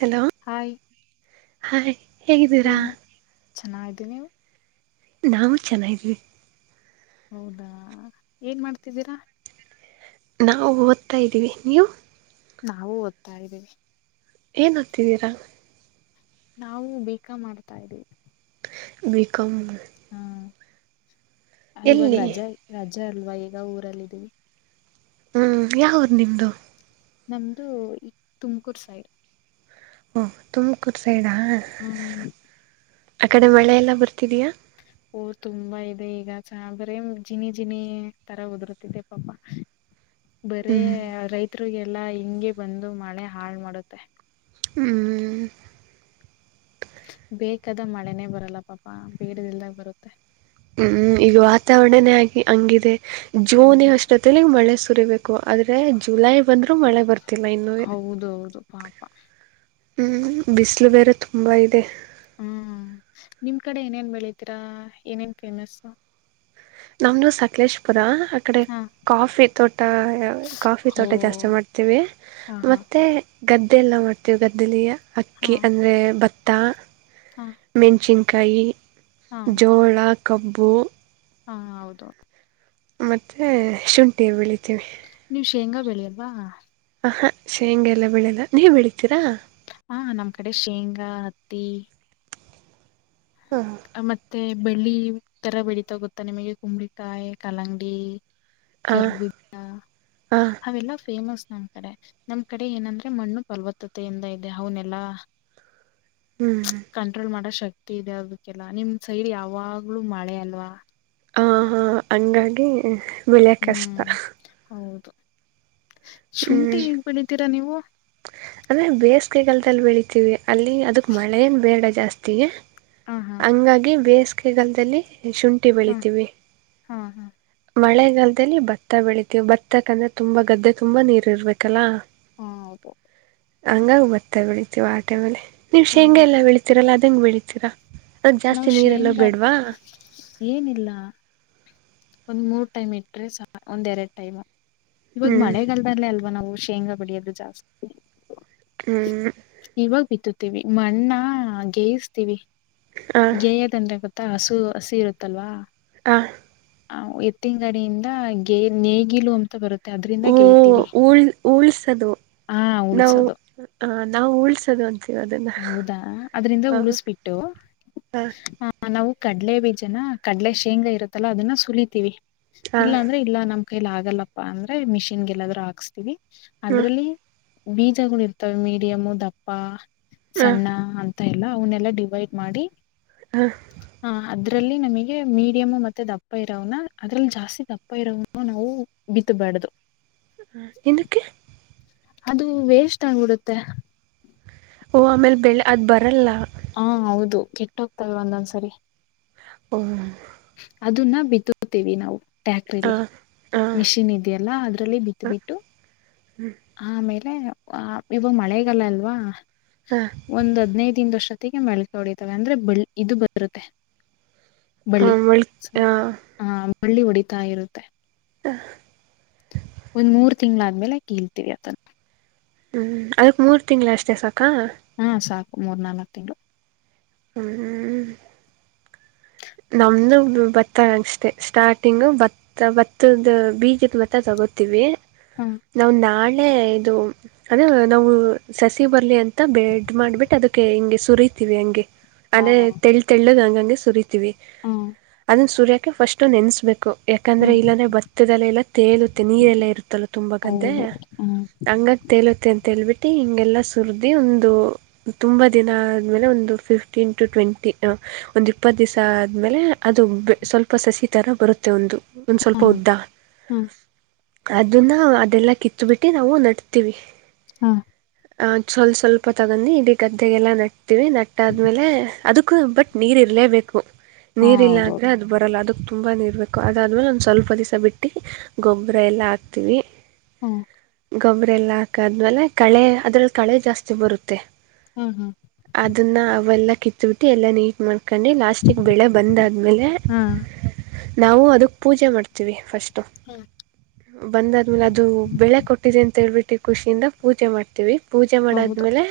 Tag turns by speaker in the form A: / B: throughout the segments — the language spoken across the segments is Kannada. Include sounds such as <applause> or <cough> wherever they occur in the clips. A: ಹಲೋ
B: ಹಾಯ್
A: ಹಯ್ ಹೇಗಿದ್ದೀರಾ.
B: ಚೆನ್ನಾಗಿದೆ ನೀವು.
A: ನಾವು ಚೆನ್ನಿದ್ವಿ.
B: ಹೌದಾ ಏನ್ ಮಾಡ್ತಿದ್ದೀರಾ.
A: ನಾವು ಓದ್ತಾ ಇದ್ದೀವಿ ನೀವು.
B: ನಾವವು ಓದ್ತಾ ಇದ್ದೀವಿ.
A: ಏನ್ ಹೋದತಿದ್ದೀರಾ.
B: ನಾವು ಬಿಕಾಂ ಮಾಡ್ತಾ ಇದೀವಿ.
A: ಬಿಕಾಂ.
B: ಹಾ ಇವಾಗ
A: ಎಲ್ಲಿ
B: ರಜಾ ರಜಾ ಅಲ್ವಾ ಈಗ ಊರಲ್ ಇದ್ದೀವಿ.
A: ಹ್ಮ್ ಯಾವಊರ್ ನಿಮ್ದು.
B: ನಮ್ದು ಈ ತುಮಕೂರ್ ಸೈಡ್.
A: ಓ ತುಮಕೂರ್ ಸೈಡಾ
B: ಹ್ಮ್
A: ಆ ಕಡೆ ಮಳೆ ಎಲ್ಲ ಬರ್ತಿದಯಾ.
B: ಓ ತುಂಬಾ ಇದೆ ಈಗ ಸಾಬರ ಜಿನಿ ಜಿನಿ ತರ ಉದುರ್ತಿದೆ ಪಾಪ.
A: <inaudible>
B: ಬರೇ ರೈತರಿಗೆಲ್ಲಾ ಹಿಂಗೆ ಬಂದು ಮಳೆ ಹಾಳ್ ಮಾಡುತ್ತೆ.
A: ಹ್ಮ್.
B: ಬೇಕಾದ ಮಳೆನೇ ಬರಲ್ಲ ಪಾಪ ಬೇಡದಲ್ದಾಗ ಬರುತ್ತೆ.
A: ಹ್ಮ್ ಈಗ ವಾತಾವರಣನೇ ಆಗಿ ಹಂಗಿದೆ ಜೋನಿ
B: ಹೌದು
A: ಅಷ್ಟೊತ್ತ ಮಳೆ ಸುರಿಬೇಕು. ಆದ್ರೆ ಜುಲೈ ಬಂದ್ರು ಮಳೆ ಬರ್ತಿಲ್ಲ ಇನ್ನುವೆ.
B: ಹೌದೌದು ಪಾಪ
A: ಹ್ಮ್ ಬಿಸಿಲು ಬೇರೆ ತುಂಬಾ ಇದೆ.
B: ಹ್ಮ ನಿಮ್ ಕಡೆ ಏನೇನ್ ಬೆಳಿತೀರಾ ಏನೇನ್ ಫೇಮಸ್.
A: ನಮ್ದ ಸಕಲೇಶ್ ಪುರ. ಆ ಕಡೆ
B: ಹಾ
A: ಕಾಫಿ ತೋಟ ಕಾಫಿ
B: ಹೋ
A: ತೋಟ ಜಾಸ್ತಿ ಮಾಡ್ತೀವಿ.
B: ಹಾ ಹಾ
A: ಮತ್ತೆ. ಗದ್ದೆಲ್ಲ ಮಾಡ್ತೇವಿ ಗದ್ದೆಯಲ್ಲಿ
B: ಹಾ
A: ಅಕ್ಕಿ ಅಂದ್ರೆ ಭತ್ತ,
B: ಹಾ
A: ಮೆಣಚಿನ್ಕಿ ಕಾಯಿ
B: ಹಾ
A: ಜೋಳ, ಕಬ್ಬು.
B: ಹಾ ಹೌದು.
A: ಮತ್ತೆ ಶುಂಠಿ ಬೆಳಿತೀವಿ.
B: ನೀವು ಶೇಂಗಾ ಬೆಳೆಯವ್ವಾ.
A: ಹ ಹಾ ಶೇಂಗೆಲ್ಲ ಬೆಳೆಲ್ಲ ನೀವ್ ಬೆಳಿತೀರಾ.
B: ಹಾ ನಮ್ಮ್ ಕಡೆ ಶೇಂಗಾ, ಹತ್ತಿ.
A: ಹ
B: ಮತ್ತೆ ಬೆಳ್ಳಿ ತರ ಬೆಳೀತಾ ಗೊತ್ತಾ ನಿಮಗೆ ಕುಂಬಳಿಕಾಯಿ, ಕಲ್ಲಂಗರಿ. ಗರ್ಬ
A: ಹ
B: ಅವೆಲ್ಲಾ ಫೇಮಸ್ ನಮ್ ಕಡೆ ನಮ್ ಕಡೆ ಏನಂದ್ರೆ ಮಣ್ಣು ಫಲವತ್ತತೆಯಿಂದ ಇದೆ ಅವನೆಲ್ಲಾ.
A: ಹ್ಮ್
B: ಕಂಟ್ರೋಲ್ ಮಾಡೋ ಶಕ್ತಿ ಇದೆ ಅದು. ಲ್ಲ ನಿಮ್ ಸೈಡ್ ಯಾವಾಗ್ಲು ಮಳೆ ಅಲ್ವಾ.
A: ಹ ಹಾ ಹಂಗಾಗಿ ಬೆಳೆಯದು ಕಷ್ಟ.
B: ಹ್ಮ್ ಹೌದು ಶುಂಠಿ ಹೇಗ್ ಬೆಳಿತೀರಾ ನೀವು.
A: ಅದೇ ಬೇಸಿಗೆಗಾಲದಲ್ಲಿ ಬೆಳಿತೀವಿ ಅಲ್ಲಿ ಅದಕ್ ಮಳ ಏನ್ ಬೇಡ ಜಾಸ್ತಿ.
B: ಹ ಹಾ
A: ಹಂಗಾಗಿ ಬೇಸಿಗೆಗಾಲದಲ್ಲಿ. ಶುಂಠಿ
B: ಹಾ
A: ಬೆಳಿತೀವಿ
B: ಹಾ ಹಾ
A: ಮಳೆ. ಈಗಾಲದಲ್ಲಿ ಭತ್ತ ಬೆಳಿತೀವಿ ಭತ್ತಕಂದ್ರೆ ತುಂಬಾ ಗದ್ದೆ ತುಂಬಾ ನೀರು ಇರ್ಬೇಕಲ್ಲಾ.
B: ಹಾ ಆಯತ
A: ಹಂಗಂಗ ಬರ್ತಾ ಬೆಳತಿವ ಆಟೆ ಮೇಲೆ ನಿಮ್
B: ಹಾ
A: ಶೇಂಗಗೆಲ್ಲ ಬೆಳಿತೀರಲ್ಲ ಅದಂಗ ಬೆಳಿತೀರಾ ಅದ
B: ನಾವು
A: ಜಾಸ್ತಿ ನೀರೆಲ್ಲ
B: ಶೇಂಗಾ
A: ಬೇಡ್ವಾ
B: ಏನಿಲ್ಲ ಒಂದ್ ಮೂರ್ ಟೈಮ್ ಇಟ್ರೆ ಸ ಒಂದ್ ಎರಡ್ ಟೈಮ್ ಇವಾಗ
A: ಹ್ಞೂ
B: ಮಳೆಗಾಲದಲ್ಲೇ ಅಲ್ವಾ ನಾವು ಶೇಂಗಾ ಪಡಿಯೋದುದು ಜಾಸ್ತಿ
A: ಹ್ಞೂ
B: ಇವಾಗ ಬಿತ್ತತ್ತು ಮಣ್ಣಾ ಗೆಯಿಸ್ತೀವಿ
A: ಹಾಂ
B: ಗೇಯ ಅಂದ್ರೆ ಗೊತ್ತ ಹಸು ಹಸಿ ಇರುತ್ತಲ್ವಾ
A: ಹ
B: ಹ ಎತ್ತಿನಂಗಡಿಯಿಂದೇ ನೇಗಿಲು ಅಂತ ಬರುತ್ತೆ ಅದ್ರಿಂದ
A: ಓ
B: ಗೇಯ್ತೀವಿ
A: ಉಳ್ ಉಳ್ಸದು
B: ಹಾ
A: ನಾವು
B: ಉಳ್ಸೋದು
A: ನಾವು ಉಳ್ಸದು ಅಂತ
B: ಹೌದಾ ಅದ್ರಿಂದ ಉಳಿಸ್ಬಿಟ್ಟು
A: ಹಾಂ
B: ಆ ನಾವು ಕಡ್ಲೆ ಬೀಜನ ಕಡ್ಲೆ ಶೇಂಗಾ ಇರತ್ತಲ್ಲಾ ಅದನ್ನ ಸುಲಿತೀವಿ
A: ಹಾಂ
B: ಇಲ್ಲಾ ಅಂದ್ರೆ ಇಲ್ಲಾ ನಮ ಕೈಲಿ ಆಗಲ್ಲಪ್ಪಾ ಅಂದ್ರೆ ಮಿಷಿನ್ ಗೆಲ್ಲಾದ್ ಹಾಕ್ಸ್ತೀವಿ
A: ಹಾಂ
B: ಅದ್ರಲ್ಲಿ ಬೀಜಗಳು ಇರ್ತವೆ ಮೀಡಿಯಮು ದಪ್ಪ
A: ಹಾಂ
B: ಸಣ್ಣ ಅಂತ ಎಲ್ಲ ಅವನ್ನೆಲ್ಲಾ ಡಿವೈಡ್ ಮಾಡಿ
A: ಹ
B: ಹ ಅದ್ರಲ್ಲಿ ನಮಗೆ ಮೀಡಿಯಮ್ ಮತ್ತೆ ದಪ್ಪ ಇರೋನ ಅದ್ರಲ್ಲಿ ಜಾಸ್ತಿ ದಪ್ಪ ಇರೋ ನಾವು ಬಿ ಬಡದು
A: ಹ ಎಂದಿಕೆ
B: ಅದು ವೇಸ್ಟ್ ಆಗ್ಬಿಡತ್ತೆ
A: ಓಹ ಆಮೇಲೆ ಬೆಳೆ ಅದು ಬರಲ್ಲ
B: ಹಾ ಹೌದು ಕೆಟ್ಟ ಹೋಗ್ತವೆ ಒಂದೊಂದ್ಸರಿ
A: ಹ್ಮ
B: ಅದನ್ನ ಬಿತ್ತುತ್ತೇವಿ ನಾವು ಟ್ಯಾಕ್ರಿಲಿ
A: ಹಾಂ ಹಾಂ
B: ಮಿಷಿನ್ ಇದೆಯಲ್ಲ ಅದ್ರಲ್ಲಿ ಬಿತ್ತ
A: ಹ
B: ಬಿಟ್ಟು ಆಮೇಲೆ ಇವಾಗ ಮಳೆಗಲ್ಲ ಅಲ್ವಾ ಒಂದ್ ಹದ್ನೈದಿಂದ ವರ್ಷ ಗೆ ಮಳ್ಕ ಹೊಡಿತವೆ ಅಂದ್ರೆ ಬಳ್ಳಿ ಇದು ಬರುತ್ತೆ ಬಳ್ಳಿ
A: ಮಳ ಆ
B: ಹಳ್ಳಿ ಹೊಡಿತಾ ಇರುತ್ತೆ
A: ಹ
B: ಒಂದ್ ಮೂರ್ ತಿಂಗ್ಗಳಾದ್ಮೇಲೆ ಕೇಳ್ತವಿ ಅದನ್ನ
A: ಹ್ಮ್ ಅದಕ್ ಮೂರ್ ತಿಂಗಗಳ ಅಷ್ಟೇ ಸಾಕ
B: ಹಾ ಸಾಕು ಮೂರ್ ನಾಲ್ಕ್ ತಿಂಗಳು
A: ಹ್ಮ್ಮ ನಮ್ದ ಭತ್ತ ಅಷ್ಟೇ ಸ್ಟಾರ್ಟಿಂಗ್ ಬತ್ತ ಬತ್ತದ ಬೀಗದ ಭತ್ತ ತಗೋ ಕೊತಿವಿ
B: ಹ್ಮ
A: ನಾವು ನಾಳೆ ಇದು ಅದ ನಾವು ಸಸಿ ಬರ್ಲಿ ಅಂತ ಬ್ರೀಡ್ ಮಾಡ್ಬಿಟ್ಟು ಅದಕ್ಕೆ ಹಿಂಗೆ ಸುರಿ ಹಂಗೆ
B: ಹಾ
A: ಅಂದ್ರೆ
B: ಹಾ
A: ತೆ ತೆಳ್ಳದು ಹಂಗ ಹಂಗೆ ಸುರಿತಿವಿ ಸೂರ್ಯಕ ಫಸ್ಟ್ ನೆನೆಸ್ಬೇಕು
B: ಹಾ ಹಾ
A: ಯಾಕಂದ್ರೆ ಇಲ್ಲನೆ ಭತ್ತದಲ್ಲೆಲ್ಲ ತೇಲುತ್ತೆ ನೀರೆಲ್ಲಾ ಇರುತ್ತ ತುಂಬ ಗದ್ದೆ
B: ಹೌದು ಹ್ಮ್
A: ಹಂಗ ತೇಲೆ ಅಂತೇಳ್ಬಿಟ್ಟಿ ಹಿಂಗೆಲ್ಲಾ ಸುರಿದಿ ಒಂದು ತುಂಬಾ ದಿನ ಆದ್ಮೇಲೆ ಒಂದು ಫಿಫ್ಟೀನ್ ಟು ಟ್ವೆಂಟಿ ಒಂದು ಇಪ್ಪತ್ತು ದಿವಸ ಆದಮೇಲೆ ಅದು ಸ್ವಲ್ಪ ಸಸಿ ಥರ ಬರುತ್ತೆ ಒಂದು ಒಂದ ಸ್ವಲ್ಪ
B: ಹ್ಮ
A: ಉದ್ದ
B: ಹ್ಮ್
A: ಅ ಅದನ್ನ ಅದೆಲ್ಲ ಕಿತ್ ಬಿಟ್ಟು ನಾವು ನಡ್ತಿವಿ
B: ಹಾ
A: ಅ ಸ್ವಲ್ ಸ್ವಲ್ಪ ತಗೊಂಡಿ ಇಡೀ ಗದ್ದೆಗೆಲ್ಲ ನಟ್ತೀವಿ ನಟ್ಟ ಆದ್ಮೇಲೆ ಅದ ಬಟ್ ನೀರಿರಲೇಬೇಕು
B: ಹಾ
A: ನೀರಿಲ್ಲ ಅಂದರೆ
B: ಹೌದೌದು
A: ಅದು ಬರಲ್ಲ ಅದಕ್ಕೆ ತುಂಬಾೇ ಇರಬೇಕು ಅದಾದ್ಮೇಲೆ ಒಂದು ಸ್ವಲ್ಪ ದಿವಸ ಬಿಟ್ಟು ಗೊಬ್ಬರ ಎಲ್ಲ ಹಾಕ್ತೀವಿ
B: ಹ್ಮ್
A: ಗೊಬ್ಬ್ರ ಎಲ್ಲ ಹಾಕಾದ್ಮೇಲೆ ಕಳೆ ಅದ್ರಲ್ಲಿ ಕಳೆ ಜಾಸ್ತಿ ಬರುತ್ತೆ
B: ಹ್ಮ್ ಹ್ಮ್
A: ಅದನ್ನ ಅವೆಲ್ಲ ಕಿತ್ಬಿಟ್ಟು ಎಲ್ಲಾ ನೀಟ್ ಮಾಡ್ಕ ಹಕ ಲಾಸ್ಟಕ್ ಬೆಳೆ ಬಂದ್ ಆದ್ಮೇಲೆ
B: ಹಾ
A: ನಾವು ಅದಕ್ ಪೂಜೆ ಮಾಡ್ತೀವಿ ಫಸ್ಟ್
B: ಹ್ಮ್
A: ಬಂದಾದ್ಮೇಲೆ ಅದು ಬೆಳೆ ಕೊಟ್ಟಿದೆ ಅಂತ ಹೇಳ್ಬಿಟ್ಟು ಖುಷಿಯಿಂದ ಪೂಜೆ ಮಾಡ್ತೀವಿ ಪೂಜೆ
B: ಹೌದು
A: ಮಾಡದ್ಮೇಲೆ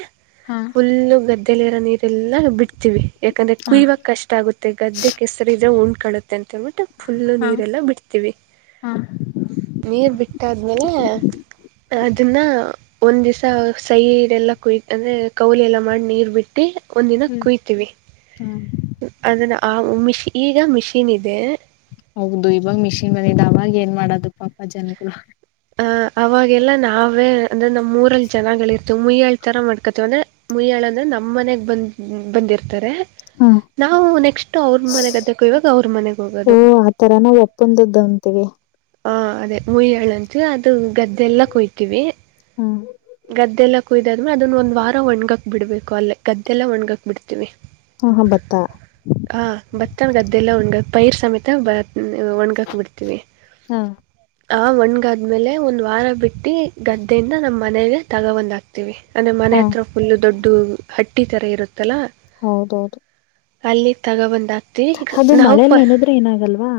B: ಹಾ
A: ಫುಲ್ಲು ಗದ್ದಲಿರೋ ನೀರೆಲ್ಲ ಬಿಟ್ಟ ವಿ ಯಾಕಂದ್ರೆ
B: ಹಾ
A: ಕುಯ್ಯವಕ ಕಷ್ಟ ಆಗುತ್ತೆ ಗದ್ದೆ ಕೆ ಹೆಸರ ಇದ್ರೆ ಉಂಂಡ್ಕಾಣುತ್ತೆ ಅಂತೇಳ್ಬಿಟ್ಟು ಫುಲ್ಲು
B: ಹಾ
A: ನೀರೆಲ್ಲಾ ಬಿಡ್ತೀವಿ
B: ಹಾ
A: ನೀರ್ ಬಿಟ್ಟ ಆದ್ಮೇಲೆ ಅದನ್ನ ಒಂದ್ ದಿವ್ಸ ಸೈೀಡೆಲ್ಲ ಕುಯ ಅಂದ್ರೆ ಕೌಲೆ ಎಲ್ಲಾ ಮಾಡಿ ನೀರ್ ಬಿಟ್ಟಿ ಒಂದಿನ
B: ಹ್ಮ್
A: ಕುಯತೀವಿ
B: ಹ್ಮ
A: ಅದನ್ನು ಆ ಮಿಷ ಈಗ ಮಿಷೀನ್ ಇದೆ
B: ಹೌದು ಇವಾಗ ಮಿಷಿನ್ ಮಂದಿದೆ ಅವಾಗ ಏನ್ ಮಾಡೋದು ಪಾಪ ಜನಗಳುಗಳು
A: ಅವಾಗೆಲ್ಲ ನಾವೇ ಅಂದ್ರೆ ನಮ್ ಮೂರಲ್ಲಿ ಜನಗಳ ಇರ್ತವೆ ಮುಯ್ಯಾಳ್ತರ ಮಾಡ್ಕಳ್ವಿ ಅಂದ್ರೆ ಮುಯಾಳ ಅಂದ್ರೆ ನಮ್ಮ್ ಮನೆಗ್ ಬಂದ ಬಂದಿರ್ತಾರೆ
B: ಹಾ
A: ನಾವು ನೆಕ್ಸ್ಟು ಅವ್ರ ಮನೆ ಗದ್ದೆ ಕೊಯ್ಯುವಾಗ ಅವ್ರ ಮನೆಗೆ
B: ಓ
A: ಹೋಗೋದು
B: ಆ ತರಾನ ಒಪ್ಪಂದದ್ದ ತ್ತೆಗೆ
A: ಹಾ ಅದೇ ಮುಯಹಳಂತು ಅದು ಗದ್ದೆಲ್ಲ ಕೊಯ್ತೀವಿ
B: ಹ್ಮ್
A: ಗದ್ದೆಲ್ಲ ಕುಯ್ದಾದ್ಮೆ ಅದನ್ನ ಒಂದ್ ವಾರ ಒಣ್ಗಾಕ್ ಬಿಡ್ಬೇಕು ಅಲ್ಲೇ ಗದ್ದೆಲ್ಲಾ ಒಣ್ಗಕ್ ಬಿಡ್ತಿೀವಿ
B: ಹಾ ಹಾ ಭತ್ತ
A: ಹ ಭತ್ತನ್ ಗದ್ದೆಲ್ಲ ಒಣಗ ಪೈರ್ ಸಮೇತ ಬ ಒಣ್ಗಾಕ ಬಿಿಡ್ತವಿ
B: ಹಾ
A: ಆ ಒಣ್ಗಾದ್ಮೇಲೆ ಒಂದ್ ವಾರ ಬಿಟ್ಟ ಹಟ್ಟಿ ಗದ್ದೆಯಿಂದ ನಮ್ಮ್ ಮನೆಗೆ ತಗೊಂದ ಹಾಕ್ತಿೀವಿ ಅಂದ್ರೆ ಮನೆ
B: ಹಾ
A: ಹತ್ರ ಫುಲ್ ದೊಡ್ಡ ಹಟ್ಟಿ ತರ ಇರುೆ
B: ಹೌದೌದು
A: ಅಲ್ಲಿ ತಗೊ ಬಂದ
B: ಅದು ಮಳೆಲ್ಲ ನದ್ರೆ ಏನಾಗಲ್ವಾ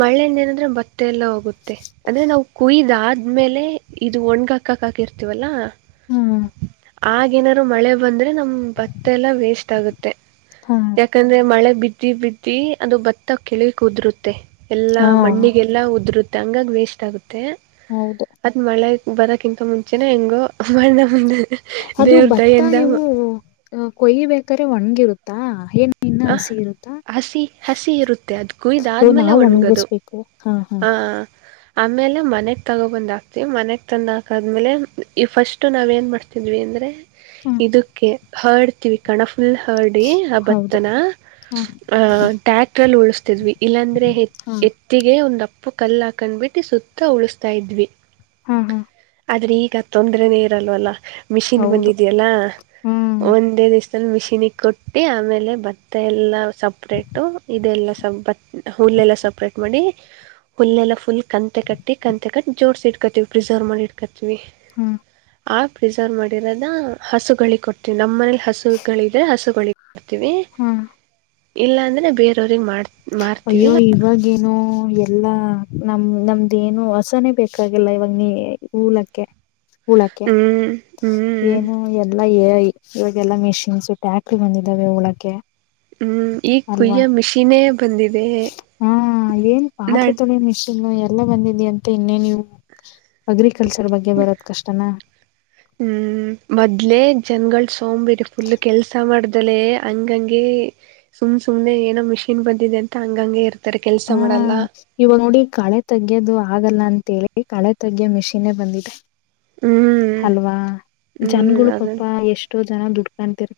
A: ಮಳೆಯಿಂದ ಏನಂದ್ರೆ ಬತ್ತೆ ಎಲ್ಲ ಹೋಗುತ್ತೆ ಅಂದ್ರೆ ನಾವು ಕುಯ್ದ ಆ್ಮೇಲೆ ಇದು ಒಣ್ಗ ಹಾಕಕ್ ಹಾಕಿ ಇರ್ತಿವಲ್ಲಾ
B: ಹ್ಮ್
A: ಆಗೇನಾದ್ರು ಮಳೆ ಬಂದ್ರೆ ನಮ್ ಪತ್ತೆ ಎಲ್ಲಾ ವೇಸ್ಟ್ ಆಗುತ್ತೆ
B: ಹಾ
A: ಯಾಕಂದ್ರೆ ಮಳೆ ಬಿಟ್ಟ ಬಿದ್ದಿ ಬಿದ್ದಿ ಅದು ಭತ್ತ ಕೆಳಕ್ ಉದರುತ್ತೆ ಎಲ್ಲಾ
B: ಹಾ
A: ಮಣ್ಣಿಗೆಲ್ಲಾ ಉದರುತ್ತ ಹಂಗಾಗ ವೇಸ್ಟ್ ಆಗುತ್ತೆ
B: ಹೌದು
A: ಅದ್ ಮಳೆ ಬದಕಿಂತ ಮುಂಚೆನೆ ಹೆಂಗು ಮಾಡ ಮುಂದ
B: ಅದು ಭತ್ತ ನೀವು ಕೊಯಿಬೇಕ್ರೆ ಒಣ್ಗಿರುತ್ತಾ ಏನ್ ನಿನ್ನ ಹಸಿ ಇರುತ್ತಾ
A: ಹಸಿ ಹಸಿ ಇರುತ್ತೆ ಅದ್
B: ಏ
A: ಕುಯ್ದಾದ್ಮೇಲೆ
B: ನಾವ್
A: ಒಣ್ಗದು
B: ಒಣಗಿಸ್ಬೇಕು ಹಾ ಹಾ
A: ಆ ಆಮೇಲೆ ಮನೆಗೆ ತಗೊಬಂದು ಹಾಕ್ತಿೀವಿ ಮನೆಗೆ ತಂದು ಹಾಕಾದ್ಮೇಲೆ ಈ ಫಸ್ಟು ನಾವ ಏನು ಮಾಡ್ತಿದ್ವಿ ಅಂದರೆ
B: ಹ್ಮ್
A: ಇದಕ್ಕೆ ಹರ್ಡ್ತಿವಿ ಕಣ ಫುಲ್ ಹರ್ಡಿ ಆ
B: ಹ್ಮ್
A: ಭತ್ತನ ಅಹ ಟ್ಯಾಕ್ಟ್ರ ಅಲ್ಲಿ ಉಳಿಸಸ್ತಿದ್ವಿ ಇಲ್ಲಾಂದ್ರೆ
B: ಹ್ಮ್
A: ಎತ್ತಿಗೆ ಒಂದ ಉಪ್ಪು ಕಲ್ಲ ಹಾಕೊಂಡ್ಬಿಟ್ಟು ಸುತ್ತ ಉಳಸ್ತಾ ಇದ್ವಿ
B: ಹಾ ಹಾ
A: ಆದ್ರೆ ಈಗ ತೊಂದ್ರನೇ ಇರಲ್ವಲ್ಲ ಮಿಷಿನ್
B: ಹೌದು
A: ಬಂದಿದೆಯಲ್ಲ
B: ಹ್ಮ್
A: ಒಂದೇದ ಇಷ್ಟ ಮಿಶಿನಿಿಗೆ ಕೊಟ್ಟಿ ಆಮೇಲೆ ಭತ್ತ ಎಲ್ಲ ಸಪ್ರೇಟು ಇದೆಲ್ಲ ಹ ಇಲ್ಲಲ್ಲ ಸಪ್ರೇಟ್ ಮಾಡಿ ಹುಲ್ಲೆಲ್ಲ ಫುಲ್ ಕಂತೆ ಕಟ್ಟಿ ಕಂತೆ ಕಟ್ಟಿ ಜೋಡಸಿ ಇಟ್ಕೋತೀವಿ ಪ್ರಿಸರ್ವ್ ಮಾಡಿ ಇಟ್ಕೋತೀವಿ
B: ಹ್ಮ್
A: ಆ ಪ್ರಿಸರ್ವ್ ಮಾಡಿರೋದ ಹಸುಗಳಿಗೆ ಕೊಡ್ತೀವಿ ನಮ್ಮ ಮನೇಲಿ ಹಸುಗಳಿದ್ರೆ ಹಸುಗಳ ಮಾಡ್ತವಿ
B: ಹ್ಮ್
A: ಇಲ್ಲ ಅಂದ್ರೆ ಬೇರವ್ರಗ್ ಮಾಡ್ತ
B: ಅಯ್ಯೋ ಇವಾಗೇನು ಎಲ್ಲಾ ನಮ ನಮ್ದೇ ಏನು ಹೊಸನೆೇ ಬೇಕಾಗಿಲ್ಲ ಇವಾಗ ನೀ ಹಊಲಕ್ಕೆ <unintelligible> ಹಳಕ್ಕೆ
A: ಹ್ಮ್ ಹ್ಮ್
B: ಏನು ಎಲ್ಲಾ ಇವಾಗೆಲ್ಲಾ ಮೆಷಿನ್ಸ್ ಟ್ಯಾಕ್ ಬಂದಿದ್ದಾವೆ ಹುಳಕ್ಕೆ
A: ಹ್ಮ್ ಈಗ
B: ಅಲ್ವಾ
A: ಕುಯ್ಯೋ ಮಿಷಿನೇ ಬಂದಿದೆ
B: ಹಾ ಏನ್ ಪಾತ್ರ
A: ನಾನ್
B: ತಳನ <unintelligible> ಇನ್ನು ಎಲ್ಲ ಬಂದಿದ ಅಂತ ಇನ್ನೇ ನೀವು ಅಗ್ರಿಕಲ್ಚರ್ ಬಗ್ಗೆ ಬರೋದ್ ಕಷ್ಟನ
A: ಹ್ಮ್ ಮೊದ್ಲೆೇ ಜನ್ಗಳು ಸೋಂಬೇರಿ ಫುಲ್ ಕೆಲ್ಸ ಮಾಡ್ದ ಲೇ ಹಂಗಂಗಗೆ ಸುಮ್ ಸುಮ್ನೆ ಏನೋ ಮಿಷಿನ್ ಬಂದಿದೆ ಅಂತ ಹಂಗಂಗಗೆ ಇರ್ತ
B: ಹಾ ಇವಾಗ ನೋಡಿ ಕಳೆ ತೆಗ್ಯೋದು ಆಗಲ್ಲ ಅಂತೇಳಿ ಈ ಕಳೆ ತಗ್ಗೆ ಮೆಷೀನ್ <unintelligible> ಬಂದಿದೆ
A: ಹ್ಮ್
B: ಅಲ್ವಾ
A: ಹ್ಮ್
B: ಜನ್ಗಳು ಪಾಪ
A: ಅದನ್
B: ಎಷ್ಟೋ ಜನ ದುಡ್ಕಂತರ್ <unintelligible>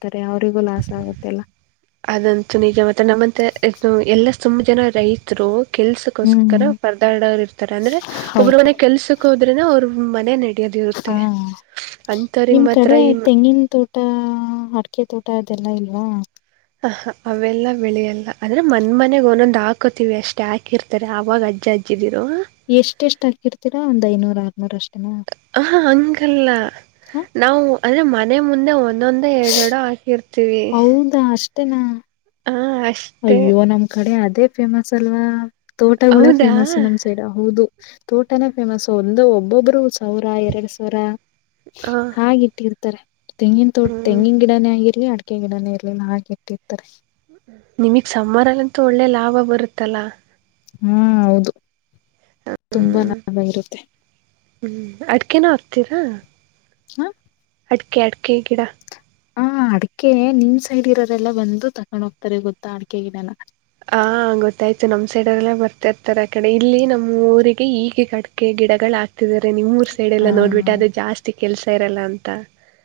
A: ಅದಂತೂ ನಿಜ ಮತ್ತ ನಮ್ಮಂತ ಇ <unintelligible> ಎಲ್ಲ ಸುಮ ಜನ ರೈತರು ಕೆಲ್ಸಕ್ಕೋಸ್ಕರ
B: ಹ್ಮ್
A: ಪರದಾಡೋರು ಇರ್ತಾರೆ ಅಂದ್ರೆ ಒಬ್ರು
B: ಹೌದು
A: ಮನೆ ಕೆಲ್ಸಕ್ ಹೋದ್ರೆನ ಅವ್ರ ಮನೆ ನೆ <unintelligible>
B: ಹಾ ನಿಮ್ ಕಡೆ
A: ಮಾತ್ರ ಈ
B: ತೆಂಗಿನ ತೋಟ ಅಡಿಕೆ ತೋಟ ತೊಟ ಅದೆಲ್ಲ ಇಲ್ವಾ
A: ಆ ಅವೆಲ್ಲ ಬೆಳೆಯಲ್ಲ ಆದ್ರೆ ಮನ್ ಮನೆಗ ಒಂದೊಂದಂದು ಹಾಕೋತಿವಿ ಅಷ್ಟೆ ಹಾಕಿರ್ತಾರೆ ಆವಾಗ ಅಜ್ಜ ಅಜ್ಜಿ <unintelligible> <unintelligible> ಹಾಕ್ಕಿದ್ದಿರ
B: ಎಷ್ಟ ಎಷ್ಟು ಹಾಕಿರ್ತೀ ಒಂದ್ ಐನೂರ್ ಆರ್ನೂರ ಅಷ್ಟು
A: <unintelligible> ಹ ಹಂಗಲ್ಲ
B: ಹ
A: ನಾವು ಅಂದ್ರೆ ಮನೆ ಮುಂದೆ ಒಂದೊಂದ ಎರಡೆರಡು ಹಾಕಿರ್ತೀವಿ
B: <unintelligible> ತ್ತನ್ನ
A: ಹಾಂ ಅಷ್ಟೇ
B: ಅಯ್ಯೋ ನಮ್ ಕಡೆ ಅದೇ ಫೇಮಸ್ ಅಲ್ವಾ ತೋಟಗಳೇ
A: ಹೌದಾ
B: ಫೇಮಸ್ ನಮ್ ಸೈಡ್ ಹೌದು ತೋಟನ ಫೇಮಸ್ ಒಂದು ಒಬ್ಬೊಬ್ರು ಸಾವಿರ ಎರಡ್ ಸಾವಿರ
A: ಹಾಂ
B: ಹಾಗೆಟ್ಟಿರ್ತಾರೆ ತೆಂಗಿನ ತೋಟ
A: ಹ್ಞೂ
B: ತೆಂಗಿನ ಗಿಡನೇ ಆಗಿ <unintelligible> ಇಲ್ಲಿ ಅಡಿಕೆ ಗಿಡನ ಇರ್ಲಿಲ್ಲ ಹಾಗೆ ಇಟ್ಟಿರ್ತಾರೆ
A: ನಿಮಗ್ ಸಮ್ಮರ್ ಅಲ್ಲಂತೂ ಒಳ್ಳೆ ಲಾಭ ಬರುತ್ತಲ್ಲ
B: ಹ್ಮ ಹೌದು
A: ಹ
B: ತುಂಬಾ
A: ಹ್ಮ್
B: ಲಾಭ ಇರುತ್ತೆ
A: ಹ್ಮ್ ಅಡ್ಕೆನು ಆಗ್ತೀರಾ
B: ಹ
A: ಅಡಕೆ ಅಡಕೆ ಗಿಡ
B: ಹಾ ಅಡ್ಕೆ ನಿನ್ ಸೈಡ್ ಇರೋರೆಲ್ಲ ಬಂದು ತಕೊಂಡ್ ಹೋಗ್ತಾರೆ ಗೊತ್ತಾ ಅಡ್ಕೆಗಿಡನ
A: ಹ ಗೊತ್ತಾಯ್ತು ನಮ್ ಸೈಡ್ ಎಲ್ಲ ಬರ್ತಿರ್ತಾರೆ ಆ ಕಡೆ ಇಲ್ಲಿ ನಮ್ಮ್ ಊರಿಗೆ ಈಗ್ ಈಗ‌ ಅಡಿಕೆ ಗಿಡಗಳು ಆಗ್ತಿದಿದ್ದಾರೆ ನಿಮ್ಮೂರ್ ಸೈಡ್
B: ಆ
A: ಎಲ್ಲ ನೋಡ್ಬಿಟ್ಟ ಅದು ಜಾಸ್ತಿ ಕೆಲಸ ಇರಲ್ಲ ಅಂತ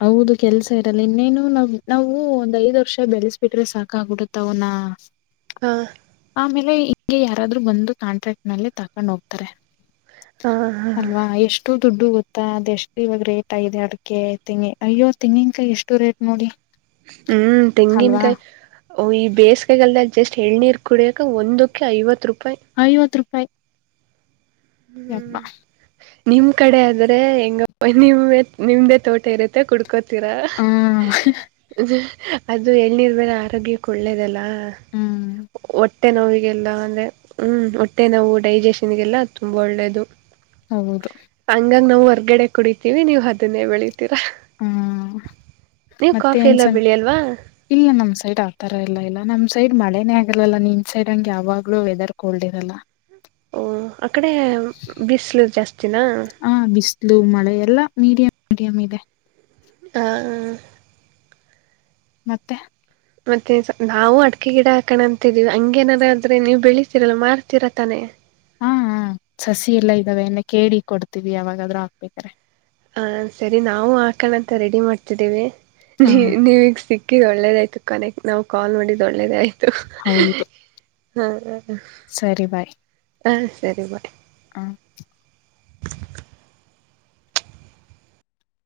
B: ಹೌದು ಕೆಲ್ಸ ಇರಲ್ಲ ಇನ್ನೇನು ನಾವ್ ನಾವು ಒಂದ್ ಐದ್ ವರ್ಷ ಬೆಳೆಸ್ಬಿಟ್ರೆ ಸಾಕ ಆಗ್ಬಿಡುತ್ತ ಅವ ನ ಹಾ ಆಮೇಲೆ ಹೀಗೆ ಯಾರಾದ್ರರು ಬಂದು ಕಾಂಟ್ರಾಕ್ಟ್ ಮಲೆ ತಾಕೊಂಡ್ ಹೋಗ್ತಾರೆ
A: ಹಾ ಹಾ
B: ಅಲ್ವಾ ಎಷ್ಟು ದುಡ್ಡು ಗೊತ್ತಾ ಅದೆ ಎಷ್ಟು ಇವಾಗ ರೇಟ್ ಆಗಿದೆ ಅಡಕೆ ತೆಂಗಿ ಅಯ್ಯೋ ತೆಂಗಿನ್ಕಾಯಿ ಎಷ್ಟು ರೇಟ್ ನೋಡಿ
A: ಹ್ಮ್
B: ಅಲ್ವಾ
A: ತೆಂಗಿನಕಾಯಿ ಈ ಬೇಸಿಗೆಗಾಲದಲ್ಲಿ ಜಸ್ಟ್ ಎಳನೀರು ಕುಡಿಯಕ ಒಂದಕ್ಕೆ ಐವತ್ತು ರೂಪಾಯಿ
B: ಐವತ್ತು ರೂಪಾಯಿ
A: ಹ್ಮ್
B: ಎಪ್ಪಾ <unintelligible>
A: ನಿಮ್ ಕಡೆ ಆದ್ರೆ ಹೆಂಗ ನಿ ನಿಮ್ದೇ ತೋಟ ಇರುತ್ತೆ ಕುಡ್ <unintelligible> <unintelligible> ಕುಡುಕೋತೀರ
B: ಹ
A: <unintelligible> ಅದು ಎಳನೀರು ಮೇಲೆ ಆರೋಗ್ಯಕ್ಕೆ ಒಳ್ಳೇದಲ್ಲ
B: ಹ್ಮ್
A: ಹೊಟ್ಟೆ ನೋವಿಗೆಲ್ಲ ಅಂದ್ರೆ ಹ್ಮ್ ಹೊಟ್ಟೆ ನೋವು ಡೈಜೆಷನ್ಗೆಲ್ಲ ತುಂಬಾ ಒಳ್ಳೇದು
B: ಹೌದು
A: ಇದಾಗ ನಾವು ಹೊರ್ಗಡೆ ಕುಡಿತೀವಿ ನೀವು ಅದನ್ನೇ ಬೆಳಿತೀರಾ
B: ಹ್ಮ್
A: ನೀವು
B: ಮತ್ತೆ
A: ಕಾಫಿ
B: ಏನ್
A: ಎಲ್ಲ
B: ಸಮ <unintelligible>
A: ಬೆಳೆಯಲ್ವಾ
B: ಇಲ್ಲ ನಮ್ ಸೈಡ್ ಆತರ ಎಲ್ಲಾ ಇಲ್ಲ ನಮ್ ಸೈಡ್ ಮಳೆನೇ ಆಗರಲಲ್ಲ ನಿನ್ ಸೈಡ್ ಹಂಗಗೆ ಯಾವಾಗ್ಲೂ ವೆದರ್ ಕೋಲ್ಡ್ ಇರಲ್ಲ
A: ಅಕ್ಕಡೆ ಬಿಸಲು ಜಾಸ್ತಿನ
B: ಆ ಬಿಸಿಲು ಮಳೆ ಎಲ್ಲಾ ಮೀಡಿಯಂ ಮೀಡಿಯಂ ಇದೆ
A: ಹ
B: ಮತ್ತೆ
A: ಮತ್ತೆ ನಾವು ಅಡಿಕೆ ಗಿಡ ಹಾಕಣ ಅಂತಿದೀವಿ ಹಂಗೇನಾರ ಆದ್ರೆ ನೀವು ಬೆಳತಿರಲ್ಲ ಮಾರ್ತೀರ ತಾನೆ
B: ಹಾ ಸಸಿ ಎಲ್ಲಾ ಇದ್ದಾವೆ ಎಲ್ಲ ಕೇಳಿ ಕೊಡ್ತೀವಿ ಯಾವಾಗಾದ್ರೂ ಹಾಕ್ಬೇಕ್ರೆ
A: ಹ ಸರಿ ನಾವು ಹಾಕಣಂತ ರೆಡಿ ಮಾಡ್ತಿದ್ದೀವಿ
B: ಹಾ
A: ನೀ ನೀವಗ್ ಸಿಕ್ ಅ ಒಳ್ಳೇದಾಯ್ತು ಕನೆಕ್ ನಾವು ಕಾಲ್ ಮಾಡಿದ್ ಒಳ್ಳೆದಾಯ್ತ
B: ಹೌದು
A: ಹ ಹ್ಮ
B: ಸರಿ ಬಾಯ್
A: ಹಾ ಸರಿ ಬಾಯ್
B: ಹ್ಮ